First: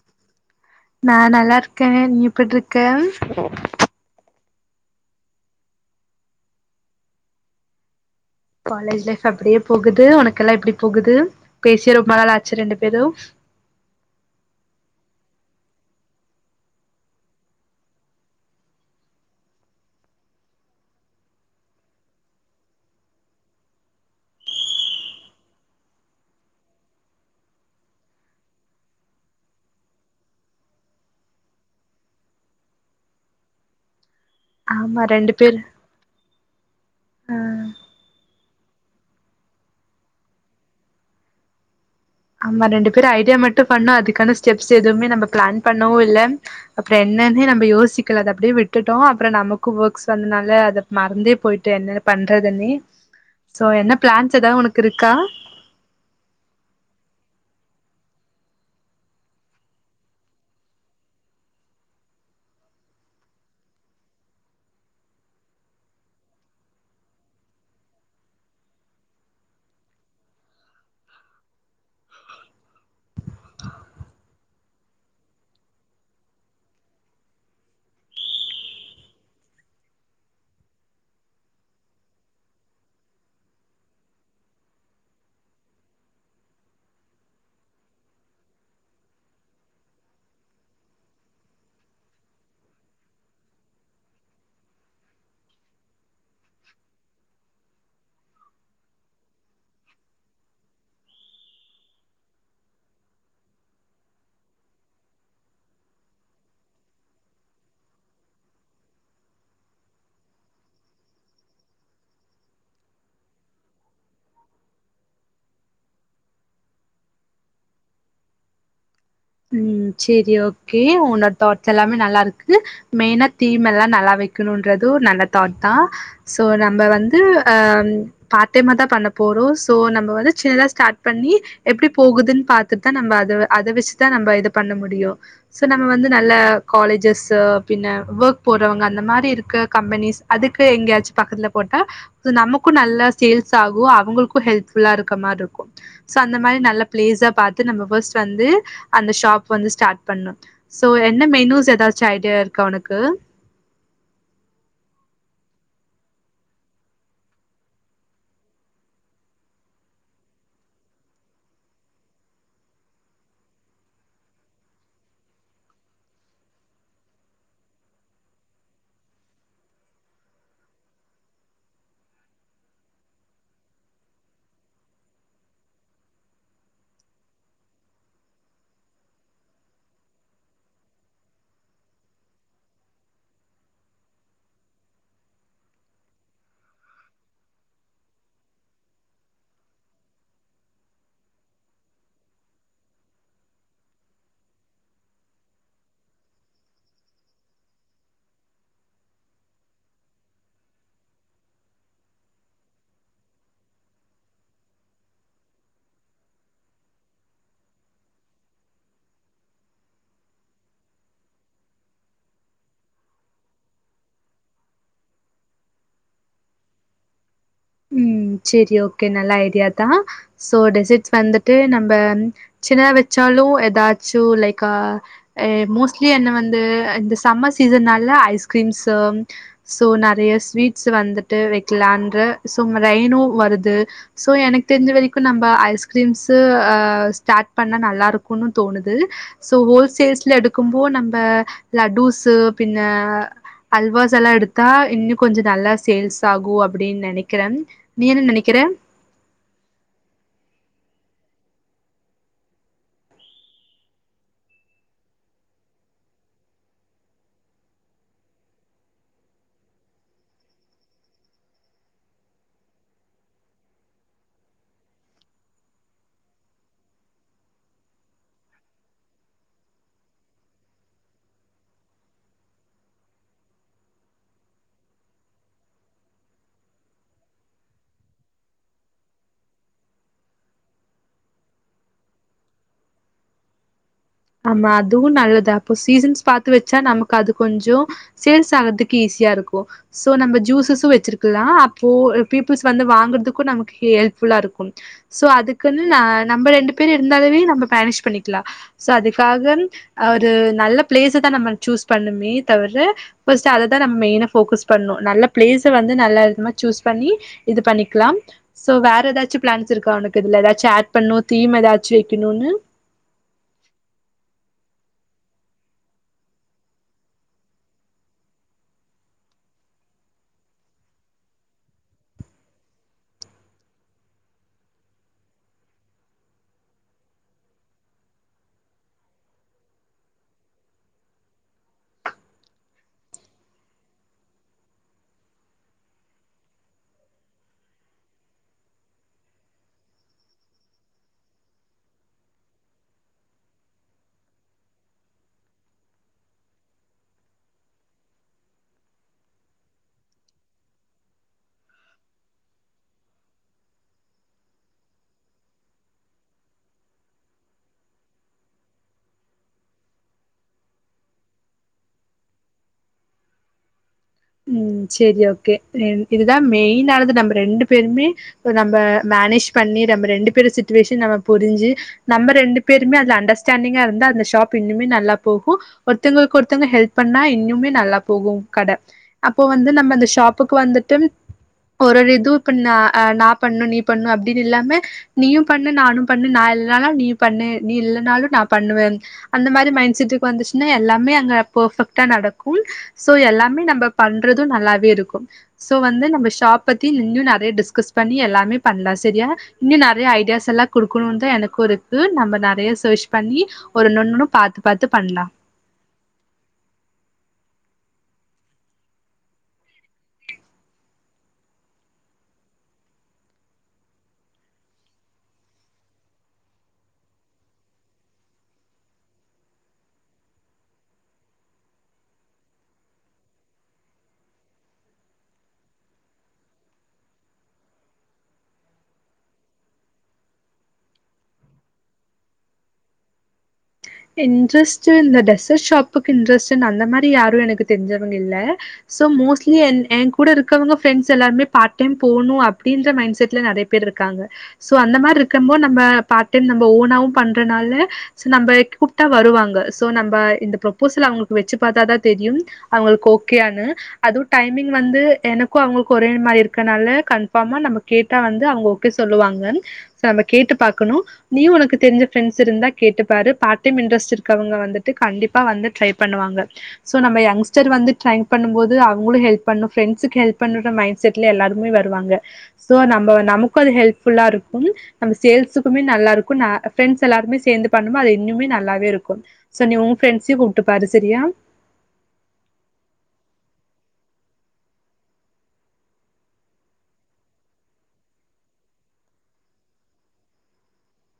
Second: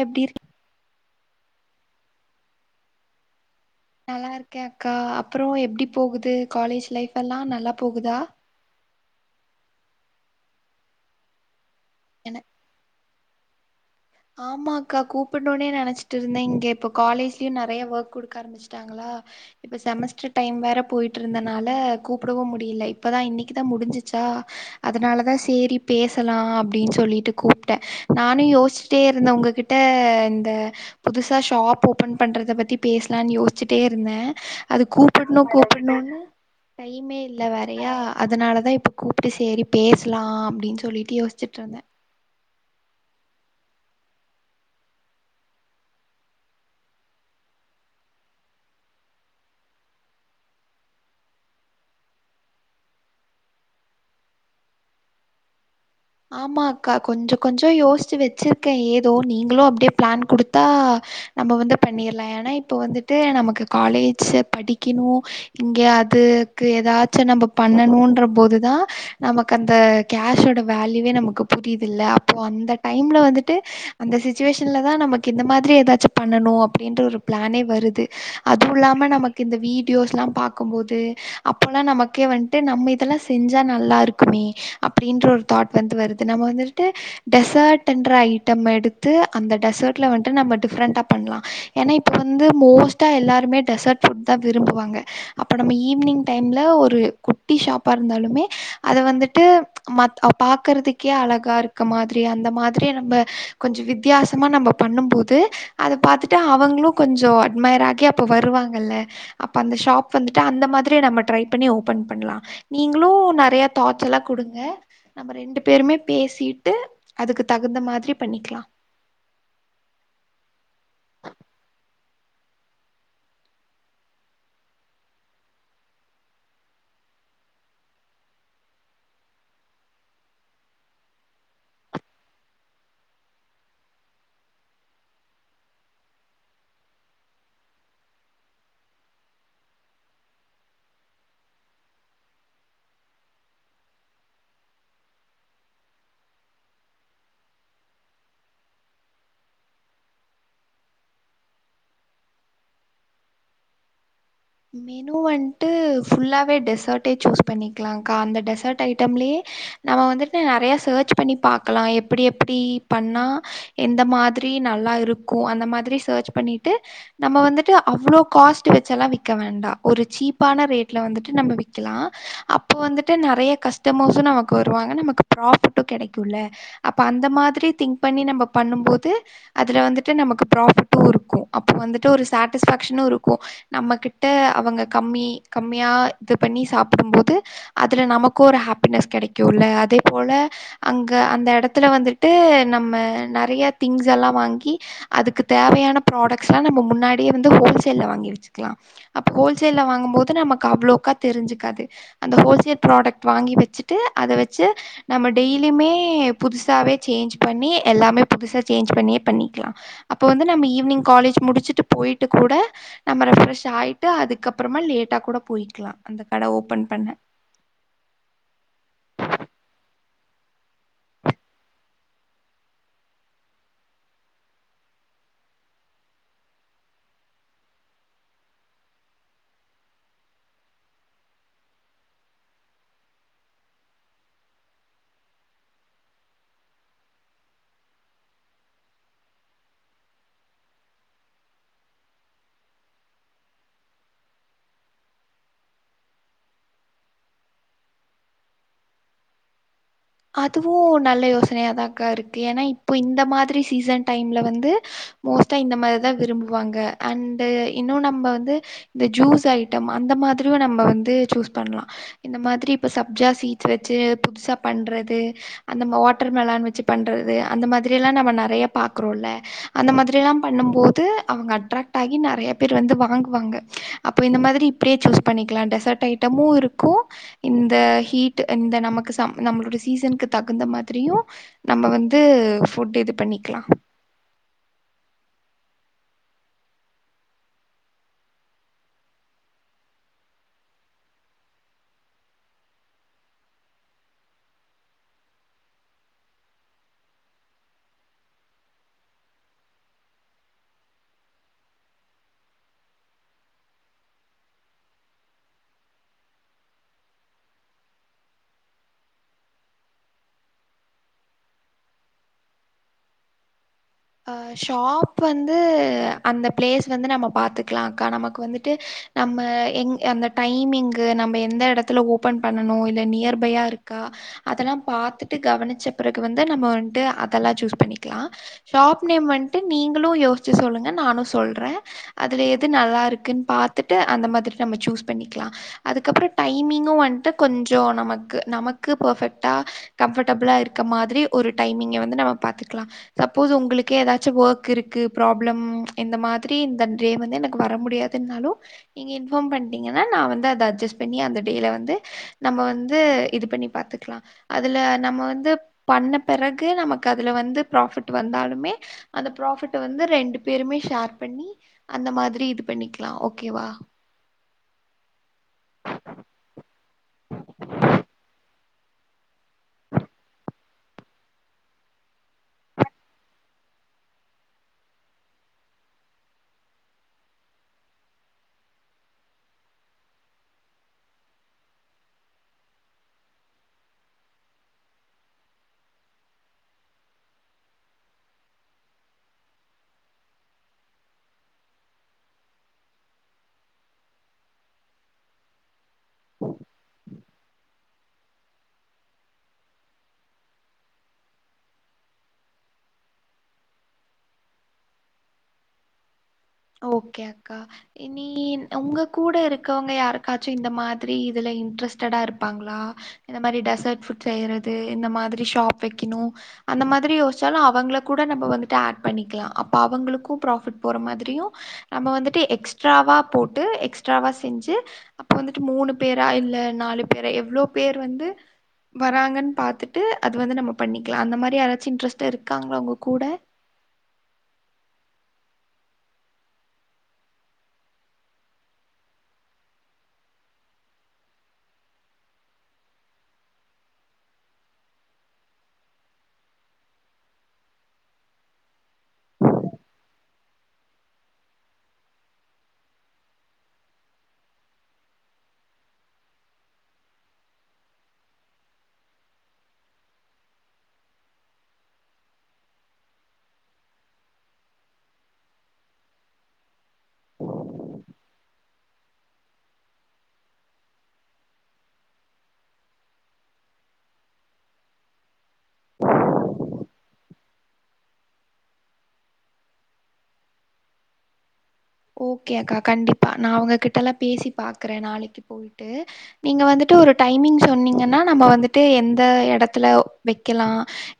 எப்டி இருக் நா நல்லா இருக்கே நீ எப்புட் இருக்க நல்லா இருக்கே அக்கா அப்புறோ எப்படி போகுது காலேஜ் லைஃப் எல்லா நல்லா போகுதா காலேஜ் லைஃப் அப்படியே போகுது உனக்குல்லா எப்டி போகுது பேசியே ரொம்ப நாள் ஆச்சு ரெண்டு பேரு ஆமா அக்கா கூப்புன்னுனே நினைச்சிட்டு இருந்தேன் இங்க இப்ப காலேஜ்லயு நறைய ஒர்க் குடுக்க ஆரம்பிச் டாங்களா இப்ப செமஸ்டர் டைம் வேற போயிட்டு இருந்தனால கூப்பிடவு முடியல இப்பதா இன்னைக்குதா முடிஞ்சிச்சா அதனாலதா சேரி பேசலா அப்படின்னு சொல்லிட்டு கூப்ட்டே நானு யோசிச் சிட்டே இருந்தே உங்ககிட்ட இந்த புதுசா ஷாப் ஓப்பன் பண்றத பத்தி பேசலாம்னு யோச்சிட்டே இருந்தேன் அது ஆமா ரெண்டு கூப்பிட்ணு பேர் கூப்பிட் ணுன்னு டைமே ஆ இல்ல வேறயா அதனாலதா இப்ப கூப்ட்டு சேரி பேசலா அப்படின்னு சொல்லிட்டு யோச்சுட்டு இருந்தே நம்ம ரெண்டு பேரும் ஐடியா மட்டு பண்ணோ அதுக்கான ஸ்டெப்ஸ் எதுவுமே நம்ம பிளான் பண்ணவு இல்ல அப்புறோ என்னான்னே நம்ம யோசிக்கல அத அப்டியே விட்டுட்டோ அப்புற நமக்கு ஒர்க்ஸ் வந்தனால அத மறந்தே போயிட்டே என்னது பண்றதுன்னே சோ என்ன பிளான்ஸ் எதா உனக்கு இருக்கா ஆமா அக்கா கொஞ்ச கொஞ்ச யோசிச்சு வச்சிருக்கேன் ஏதோ நீங்களு அப்படியே பிளான் குடுத்தா நம்ம வந்து பண்ணிர்லா ஏனா இப்ப வந்துட்டு நமக்கு காலேஜ்ஸ்ச படிக்கணு இங்க அதுக்கு எதாச்சு நம்ம பண்ணணும்ன்ற போதுதா நமக்கு அந்த கேஷோட வேல்யூவே நமக்கு புரியுது இல்ல அப்போ அந்த டைம்ல வந்துட்டு அந்த சிச்சுவேஷன்லதா நமக்கு இந்த மாதிரி எதாச்சு பண்ணணு அப்படின்ற ஒரு பிளானே வருது அதுவு இல்லாம நமக்கு இந்த வீடியோஸ்லாம் பாக்கும்போது அப்பன்னா நமக்கே வன்ட்டு நம்ம இதெல்லா செஞ்சா நல்லா இருக்குமே அப்படின்ற ஒரு தாட் வந்து வருது நம்ம வந்துட்டு டெசர்ட்டுன்ற ஐட்டம் எடுத்து அந்த டெசர்ட்ல வந்ட்டு நம்ம டிஃப்ரெண்டா பண்லா ஏனா இப்ப வந்து மோஸ்ட்டா எல்லாருமே டெசர்ட் ஃபுட் தா விரும்புவாங்க அப்ப நம்ம ஈவினிங் டைம்ல ஒரு குட்டி ஷாப்பா இருந்தாலுமே அத வந்துட்டு மத் அத பாக்குறதுக்கே அழகா இருக்க மாதிரி அந்த மாதிரி நம்ம கொஞ்ச வித்தியாசமா நம்ம பண்ணும்போது அது பாத்துட்டு அவங்களு கொஞ்சோ அட்மயர் ஆகி அப்ப வருவாங்கல்ல அப்ப அந்த ஷாப் வந்துட்டு அந்த மாதிரி நம்ம ட்ரை பண்ணி ஓப்பன் பண்லா நீங்களு நறைய தாட்ஸ் எல்லா குடுங்க நம்ம ரெண்டு பேருமே பேசிட்டு அதுக்கு தகுந்த மாதிரி பண்ணிக்கலா ம் சேரி ஓகே உன்னோட தாட்ஸ் எல்லாமே நல்லா இருக்கு மெயினா தீம் எல்லா நல்லா வைக்கணுன்றது நல்ல தாட் தா சோ நம்ப வந்து அ பார்ட் டைமா தான் பண்ண போறோ சோ நம்ம வந்து சின்னதா ஸ்டார்ட் பண்ணி எப்டி போகுதுன்னு பாத்துட்டுதா நம்ம அத அத வச்சுதா நம்ப இது பண்ண முடியு சோ நம்ம வந்து நல்ல காலேஜஸ்ஸு பின்ன வோர்க் போறவங்க அந்த மாறி இருக்க கம்பெனிஸ் அதுக்கு எங்கயாச்சும் பக்கத்துல போட்டா சோ நமக்கு நல்லா சேல்ஸ் ஆகு அவுங்களுக்கு ஹெல்ப்ஃபுல்லா இருக்க மாரி இருக்கு சோ அந்த மாரி நல்ல பிளேஸா பாத்து நம்ம ஃபஸ்ட் வந்து அந்த ஷாப் வந்து ஸ்டார்ட் பண்ணு சோ என்ன மெனூஸ் ஏதாச்சு ஐடியா இருக்கா ஒனக்கு மெனு வன்ட்டு ஃபுல்லாவே டெசர்ட்டே சூஸ் பண்ணிக்கலாக்கா அந்த டெசர்ட் ஐட்டம்லேயே நம்ம வந்துட்டு நறையா சர்ச் பண்ணி பாக்கலா எப்படி எப்படி பண்ணா எந்த மாதிரி நல்லா இருக்கு அந்த மாதிரி சர்ச் பண்ணிட்டு நம்ம வந்துட்டு அவ்ளோ காஸ்ட் வச்சல்லா விக் க வேண்டா ஒரு சீப்பான ரேட்ல வந்துட்டு நம்ம விக்கலா அப்போ வந்துட்டு நறைய கஸ்டமர்ஸ்ஸு நமக்கு வருவாங்க நமக்கு பிராஃபிட்டு கெடைக்குல்ல அப்ப அந்த மாதிரி திங்க் பண்ணி நம்ப பண்ணும் போது அதுல வந்துட்டு நமக்கு பிராஃபிட்டு இருக்கு அப்போ வந்துட்டு ஒரு சாடிஸ்ஃபேக்ஷனு இருக்கு நமக் கிட்ட அவங்க கம்மி கம்மியா இது பண்ணி சாப்பிடும்போது அதுல நமக்கு ஒரு ஹாப்பினஸ் கெடைக்குல்ல அதே போல அங்க அந்த இடத்துல வந்துட்டு நம்ம நறைய திங்ஸ் எல்லா வாங்கி அதுக்கு தேவையான ப்ராடக்ட்ஸ்ல்லா நம்ம முன்னாடியே வந்து ஹோல் சேல்ல வாங்கி வச்சுக்கலா அப்ப ஹோல்சேல்ல வாங்கும் போது நமக்கு அவ்ளோவுக்கா தெரிஞ்சுக்காது அந்த ஹோல்சேல் ப்ராடக்ட் வாங்கி வச்சுட்டு அத வச்சு நம்ம டெய்லியுமே புதுசாவே சேஞ்ச் பண்ணி எல்லாமே புதுசா சேஞ்ச் பண்ணியே பண்ணிக்லா அப்ப வந்து நம்ம ஈவினிங் காலேஜ் முடிச்சுட்டு போயிட்டு கூட நம்ம ரெஃப்ரெஷ் ஆயி ட்டு அதுக்கப்புறமா லேட்டா கூட போயிக்கலா அந்த கட ஓபன் பண்ண ம் சேரி ஓகே நல்ல ஐடியா தா சோ டெசர்ட்ஸ் வந்துட்டு நம்ம சின்னத வச்சாலு ஏதாச்சு லைக் ஆ அ மோஸ்ட்லி என்ன வந்து இந்த சம்மர் சீசன்னால ஐஸ்கிரீம்ஸு சோ நறைய ஸ்வீட்ஸ் வந்துட்டு வைக்கலான்ற சும் ரெய்னு வருது சோ எனக்கு தெரிஞ்ச வரைக்கு நம்ம ஐஸ்கிரீம்ஸ்ஸு அ ஸ்டார்ட் பண்ணா நல்லா இருக்குன்னு தோணுது சோ ஹோல்சேல்ஸ்ல எடுக்கும்போ நம்ப லட்டூஸ்ஸு பின்ன அல்வாஸ் எல்லா எடுத்தா இன்னு கொஞ்சோ நல்லா சேல்ஸ் ஆகு அப்டின்னு நனைக்கிற நீ என்ன நனைக்கிற அதுவு நல்ல யோசனையாதான்க்கா இருக்கு ஏனா இப்போ இந்த மாதிரி சீசன் டைம்ல வந்து மோஸ்ட்டா இந்த மாரிதா விரும்புவாங்க அண்டு இன்னு நம்ம வந்து இந்த ஜூஸ் ஐட்டம் அந்த மாதிரியு நம்ம வந்து சூஸ் பண்லா இந்த மாதிரி இப்ப சப்ஜா சீட்ஸ் வச்சு புதுசா பண்றது அந்தம் வாட்டர் மெலன் வச்சு பண்றது அந்த மாதிரி எல்லா நம்ப நறைய பாக்குறோல்ல அந்த மாதிரி எல்லா பண்ணும் போது அவங்க அட்ராக்ட் ஆகி நறைய பேர் வந்து வாங்குவாங்க அப்போ இந்த மாதிரி இப்டியே சூஸ் பண்ணிக்கலா டெசர்ட் ஐட்டமு இருக்கு இந்த ஹீட் இந்த நமக்கு சம் நம்மளோட சீசனுக்கு தகுந்த மாதிரியு நம்ப வந்து ஃபுட் இது பண்ணிக்கலா ஆமா அதுவு நல்லது அப்போ சீசன்ஸ் பாத்து வச்சா நமக்கு அது கொஞ்சோ சேல்ஸ் ஆகுறதுக்கு ஈஸியா இருக்கு சோ நம்ம ஜூசஸு வச்சிருக்கலா அப்போ பீப்புள்ஸ் வந்து வாங்குறதுக்கு நமக்கு ஹெல்ப்ஃபுல்லா இருக்கு சோ அதுக்குன்னு ந நம்ம ரெண்டு பேரு இருந்தாலவே நம்ம மேனேஜ் பண்ணிக்லா சோ அதுக்காக அ ஒரு நல்ல ப்ளேச தா நம்ம சூஸ் பண்ணுமே தவிர பஸ்ட்டு அதத்தா நம் மெய்னா ஃபோக்கஸ் பண்ணு நல்ல ப்ளேஸ வந்து நல்ல இதமா ச்சூஸ் பண்ணி இது பண்ணிக்லாம் சோ வேற் ஏதாச்சு ப்ளான்ஸ் இருக்கா உனக்கு இதுல ஏதாச்சு ஆட் பண்ணு தீம் ஏதாச்சி வெக்கணுனு அ ஷாப் வந்து அந்த ப்ளேஸ் வந்து நம்ம பாத்துக்லா கா நமக் வந்துட்டு நம்ம எங் அந்த டைமிங்கு நம்ம எந்த எடத்துல ஓப்பன் பண்ணணு இல்லை நியர்பைய இருக்கா அதெல்லா பாத்துட்டு கவனிச்ச பிறகு வந்து நம்ம வந்ட்டு அதல்லா ச்சூஸ் பண்ணிக்கிலா ஷாப் நேம் வந்ட்டு நீங்குளு யோஸ்ச்சு சொல்லுங்க நானு சொல்றே அதுல எது நல்லா இருக்குன் பாத்துட்டு அந்த மாதிரி நம்ம ச்சூஸ் பண்ணிக்கிலா அதுக்கப்றோ டைமிங்கு வந்ட்டு கொஞ்சோ நமக்கு நமக்கு பர்ஃபெக்ட்டா கம்ஃபர்டபுளா இருக்க மாதிரி ஒரு டைமிங்க வந்து நம்ம பாத்துக்லா சப் ப்போஸ் உங்குளுக்கே ஏதாச்சு ஒக் இருக்கு ப்ராப்ளம் இந்த மாதிரி இந்த டே வந்து எனக்கு வர முடியாதுன்னாலு நீங்க இன்ஃபார்ம் பண்டீங்கன்னா நா வந்து அத அஜ்ஜஸ் பண்ணி அந்த டேய்ல வந்து நம்ம வந்து இது பண்ணி பாத்துக்லா அதுல நம்ம வந்து பண்ண பெறகு நமக் அதுல வந்து ப்ராஃபிட் டு வந்தாலுமே அந்த ப்ராஃபிட்ட வந்து ரெண்டு பேருமே ஷேர் பண்ணி அந்த மாதிரி இது பண்ணிக்லா ஓகேவா ம் ச்சேரி ஓகே என் இதுதா மெய்ன்னானது நம்பு ரெண்டு பேருமே ஒ நம்ப மேனேஜ் பண்ணி நம் ரெண்டு பேரு சிட்டுவேஷன் நம்ம புரிஞ்சி நம்ம ரெண்டு பேருமே அதுல அண்டஸ்டாண்டிங்கா இருந்தா அந்த ஷாப் இன்னுமே நல்லா போஹு ஒருத்தங்ளுக் ஒருத்தவங்க ஹெல்ப் பண்ணா இன்யுமே நல்லா போகு கட அப்போ வந்து நம்ம அந்த ஷாப்புக்கு வந்துட்டும் ஒருரு இதூ இப்ப நா அ நா பண்ண நீ பண்ணு அப்டின்னு இல்லாம நீயு பண்ணு நானு பண்ணு நா இல்னாலா நீயு பண்ணு நீ இல்லனாலு நா பண்ணுவன் அந்த மாரி மைண் செட்டுக்கு வந்துச்சுன்னா எல்லாமே அங்க பொஃபெக்ட்டா நடக்கும் சோ எல்லாமே நம்ப பண்றது நல்லாவே இருக்கும் சோ வந்து நம்ம ஷாப் பத்தி இன்னு நறே டிஸ்கஸ் பண்ணி எல்லாமே பண்லா சரியா இன்னு நறையா ஐடியாஸ் எல்லா குடுக்குணுனுதா எனக் ஒருக்கு நம்ம நறையா சஷ் பண்ணி ஒரு நொண்ணுனு பாத்து பாத்து பண்லா அ ஓகே அக்கா இனின் உங்க கூட இருக்கவங்க யாருக்காச்சு இந்த மாத்ரி இதுல இன்ட்ரெஸ்ட்டடா இருப்பாங்ளா இந்ந மாரி டெசட் ஃபுட் செய்யறது இந்த மாதிரி ஷாப் வெக்கிணு அந்த மாதிரி யோசிச்சாலு அவங்கள கூட நம்ப வந்துட்டு ஆட் பண்ணிக்லா அப்பா அவங்களுக்கு ப்ராஃபிட் போற மாதிரியு நம்ம வந்துட்டு எக்ஸ்ட்ராவா போட்டு எக்ஸ்ட்ராவா செஞ்சு அப்போ வந்துட்டு மூணு பேரா இல்லே நாலு பேரா எவ்ளோ பேர் வந்து வராங்கன் பாத்துட்டு அது வந்து நம்ம பண்ணிக்லா அந்த மாரி யாராச்சு இன்ட்ரெஸ்ட்டா இருக்காங்ளா உங்க கூட இன்ட்ரெஸ்ட்டு இந்த டெச ஷாப்புக்கு இன்ட்ரெஸ்ஸுன் அந்த மாரி யாரு எனக்கு தெர்ஞ்சவங் இல்லே சோ மோஸ்ட்லி என் ஏ கூட இருக்கவங்க ஃப்ரெண்ஸ் எல்லாருமே பார் டைம் போனு அப்டின்ற மைண் செட்ல நறேப் பெர் இருக்காங்க சோ அந்த மாரி இருக்கம்போ நம்ப பார் டைம் நம்ப ஓனாவு பண்றனால சோ நம்பேக் கூப்ட்டா வருவாங்க ஸோ நம்ப இந்த ப்ரோப்போசல் அவ்ங்ளுக்கு வெச்சு பாத்தாதா தெரியும் அவங்கள்க் ஓகே யானு அதூ டைமிங் வந்து எனக்கு அவ்ங்ளுக்கு ஒரே மாரி இருக்கனால கன்ஃபாமா நம்ப கேப் டா வந்து அவங்க ஓகே சொல்லுவாங்கம் சோ நம்ம கேட்டு பாக்கணு நீயு உனக்கு தெரிஞ்ச ஃப்ரெண்ஸ் இருந்தா கேட்டுப்பாரு பாக் பார்டைம் இன்ட்ரெஸ்ட் இருக்கவங்க வந்துட்டு கண்டிப்பா வந்து ட்ரை பண்ணுவாங்க சோ நம்ம யங்க்ஸ்டர் வந்து ட்ரை பண்ணு போது அவங்களு ஹெல்ப் பண்ணு ஃப்ரெண்ஸ்ஸுக்கு ஹெல்ப் பண்ணுன்ற மைண்ட் செட்ல எல்லாருமே வருவாங்க சோ நம்ப நமக்கு அது ஹெல்ப் ஃபுல்லா இருக்கும் நம்ப சேல்ஸுக்குமே நல்லா இருக்கு நா ஃப்ரெண்ட்ஸ் எல்லாருமே சேந்து பண்ணோம அது இன்னுமே நல் நல்லாவே இருக்கு சோ நீ உ ஃப்ரெண்ஸையு கூப்ட்டு பாரு செரியா ஓகே அக்கா கண்டிப்பா நா அவங்ககிட்டல்லா பேசி பாக்குறே நாளைக்கு போய்ட்டு நீங்க வந்துட்டு ஒரு டைமிங் சொன்னீங்கன்னா நம்ம வந்துட்டு எந்த எடத்துல வைக்கலா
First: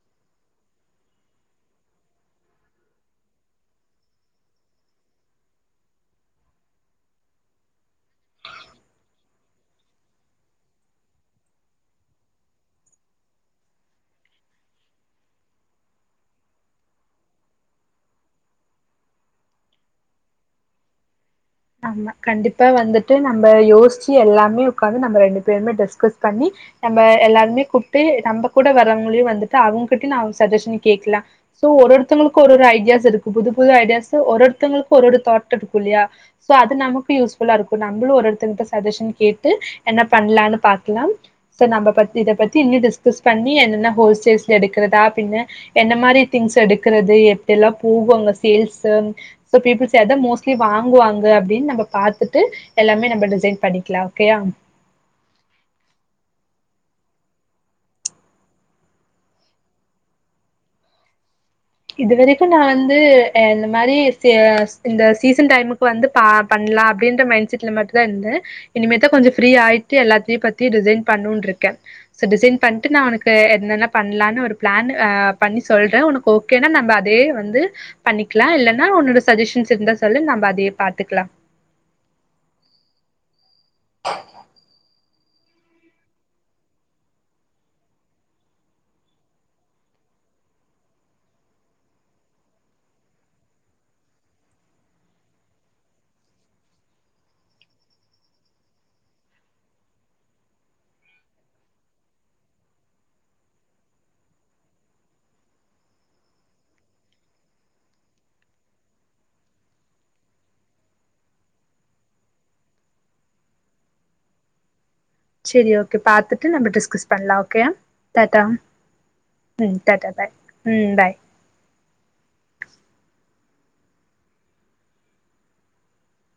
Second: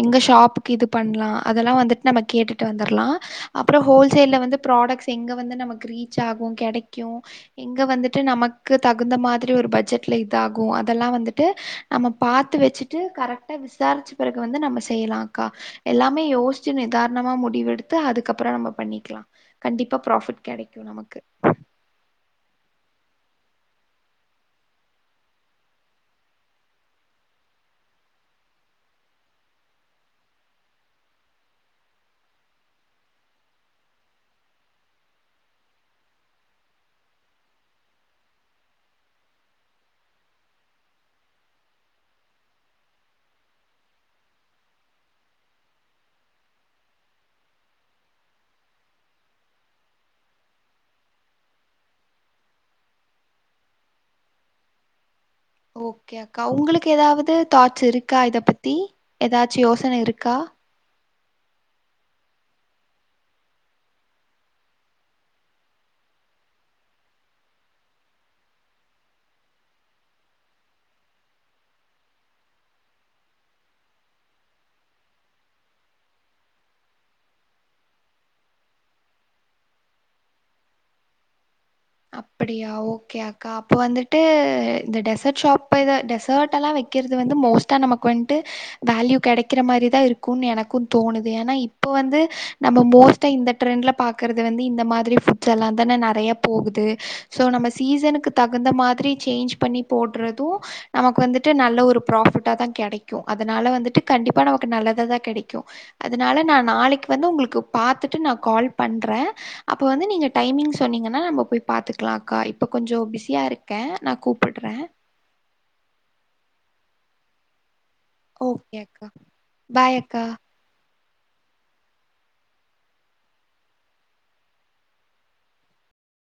எங்க ஷாப்புக்கு இது பண்லா அதெல்லா வந்துட்டு நம்ம கேட்டுட்டு வந்துர்லா அப்பறோ ஹோல்சேல்ல வந்து ப்ராடக்ட்ஸ் எங்க வந்து நமக்கு ரீச் ஆகு கெடைக்கு எங்க வந்துட்டு நமக்கு தகுந்த மாதிரி ஒரு பட்ஜெட்ல இதாகு அதெல்லா வந்துட்டு நம்ம பாத்து வச்சுட்டு கரெக்டா விசாரிச்ச பிறகு வந்து நம்ம செய்யலா அக்கா எல்லாமே யோசிச்சு நிதார்ணமா முடிவெடுத்து அதுக்கப்பறோ நம்ம பண்ணிக்கலா கண்டிப்பா ப்ராஃபிட் கெடைக்கு நமக்கு ஆமா கண்டிப்பா வந்துட்டு நம்ம யோசிச்சு எல்லாமே உக்காந்து நம்ம ரெண்டு பேருமே டிஸ்கஸ் பண்ணி நம்ம எல்லாருமே கூப்ட்டு நம்ம கூட வரவங்களையு வந்துட்டு அவங்ககிட்டயு நா சஜஷன் கேக்கலா சோ ஒரு ஒருத்தங்களுக்கு ஒரு ஒரு ஐடியாஸ் இருக்கும் புது புது ஐடியாஸ் ஒரு ஒருத்தங்களுக்கு ஒரு ஒரு தாட் இருக்கும் இல்லையா சோ அது நமக்கு யூஸ்ஃபுல்லா இருக்கும் நம்மளும் ஒருத்தத்துங்கிட்ட சஜஷன் கேட்டு என்ன பண்லானு பாக்கலா ஸோ நம்ம பத்தி இத பத்தி இன்னு டிஸ்கஸ் பண்ணி என்னென்ன ஹோல்சேல்ஸ்ல எடுக்கிறதா பின்னு என்ன மாரி திங்ஸ் எடுக்கறது எப்டில்லா போகு அங்க சேல்ஸூ சோ பீப்பில்ஸ் அதா மோஸ்லி வாங்குவாங்க தா அப்டின்னு நம்ம பாத்துட்டு எல்லாமே நம்ம டிசைட் பண்ணிக்கலா ஓகேயா ஓகே அக்கா உங்களுக்கு எதாவது தாட்ஸ் இருக்கா இத பத்தி எதாச்சு யோசன இருக்கா இது வரைக்கு நா வந்து இந்த மாரி இந்த சீசன் டைமுக்கு வந்து ப பண்லா அப்டின்ற மைண்ட் செட்ல மட்டுந்தா இருந்தே இனிமேதா கொஞ்ச ப்ரீ ஆயிட்டு எல்லாத்தையு பத்தி டிசைன் பண்னும்னு இருக்கே ஸோ டிசைன் பண்ட்டு நா உனக்கு என்னென்ன பண்லா ஒரு பிளான் பண்ணி சொல்றே ஒனக்கு ஓகே ஓகே னா நம்ம அதே வந்து பண்ணிக்கலா இல்லேன்னா உன்னோட சஜ்ஜஷன்ஸ் இருந்தா சொல்லு நம்ம அதையே பாத்துக்கலா அப்படியா ஓகே அக்கா அப்ப வந்துட்டு இந்த டெசர்ட் ஷாப் இப்ப இத டெசர்ட்டெல்லா வைக்கிறது வந்து மோஸ்ட்டா நமக்கு வந்ட்டு வேல்யூ கெடைக்கிற மாரிதா இருக்குன்னு எனக்கும் தோணுது ஏன்னா இப்ப வந்து நம்ம மோஸ்ட் டா இந்த ட்ரெண்ட்ல பாக்கறது வந்து இந்த மாதிரி ஃபுட்ஸ் எல்லாந்தானே நறையா போகுது சோ நம்ம சீசனுக்கு தகுந்த மாதிரி சேஞ்ச் பண்ணி போட்றது நமக்கு வந்துட்டு நல்ல ஒரு ப்ராஃபிட்டாதா கெடைக்கு அதனால வந்துட்டு கண்டிப்பா நமக்கு நல்லதாதா கெடைக்கு அதுனால நா நாளைக்கு வந்து உங்களுக்கு பாத்துட்டு நா கால் பண்றே அப்ப வந்து நீங்க டைமிங் சொன்னீங்கனா நம்ம போய் பாத்துக்கலா அக்கா இப்போ கொஞ்சோ பிஸியா இருக்கே நா கூப்புட்றே சேரி ஓகே பாத்துட்டு நம்ம டிஸ்கஸ் பண்லா ஓகேயா டாட்டா ஓகே அக்கா ம் டாட்டா பாய் ம் பாய்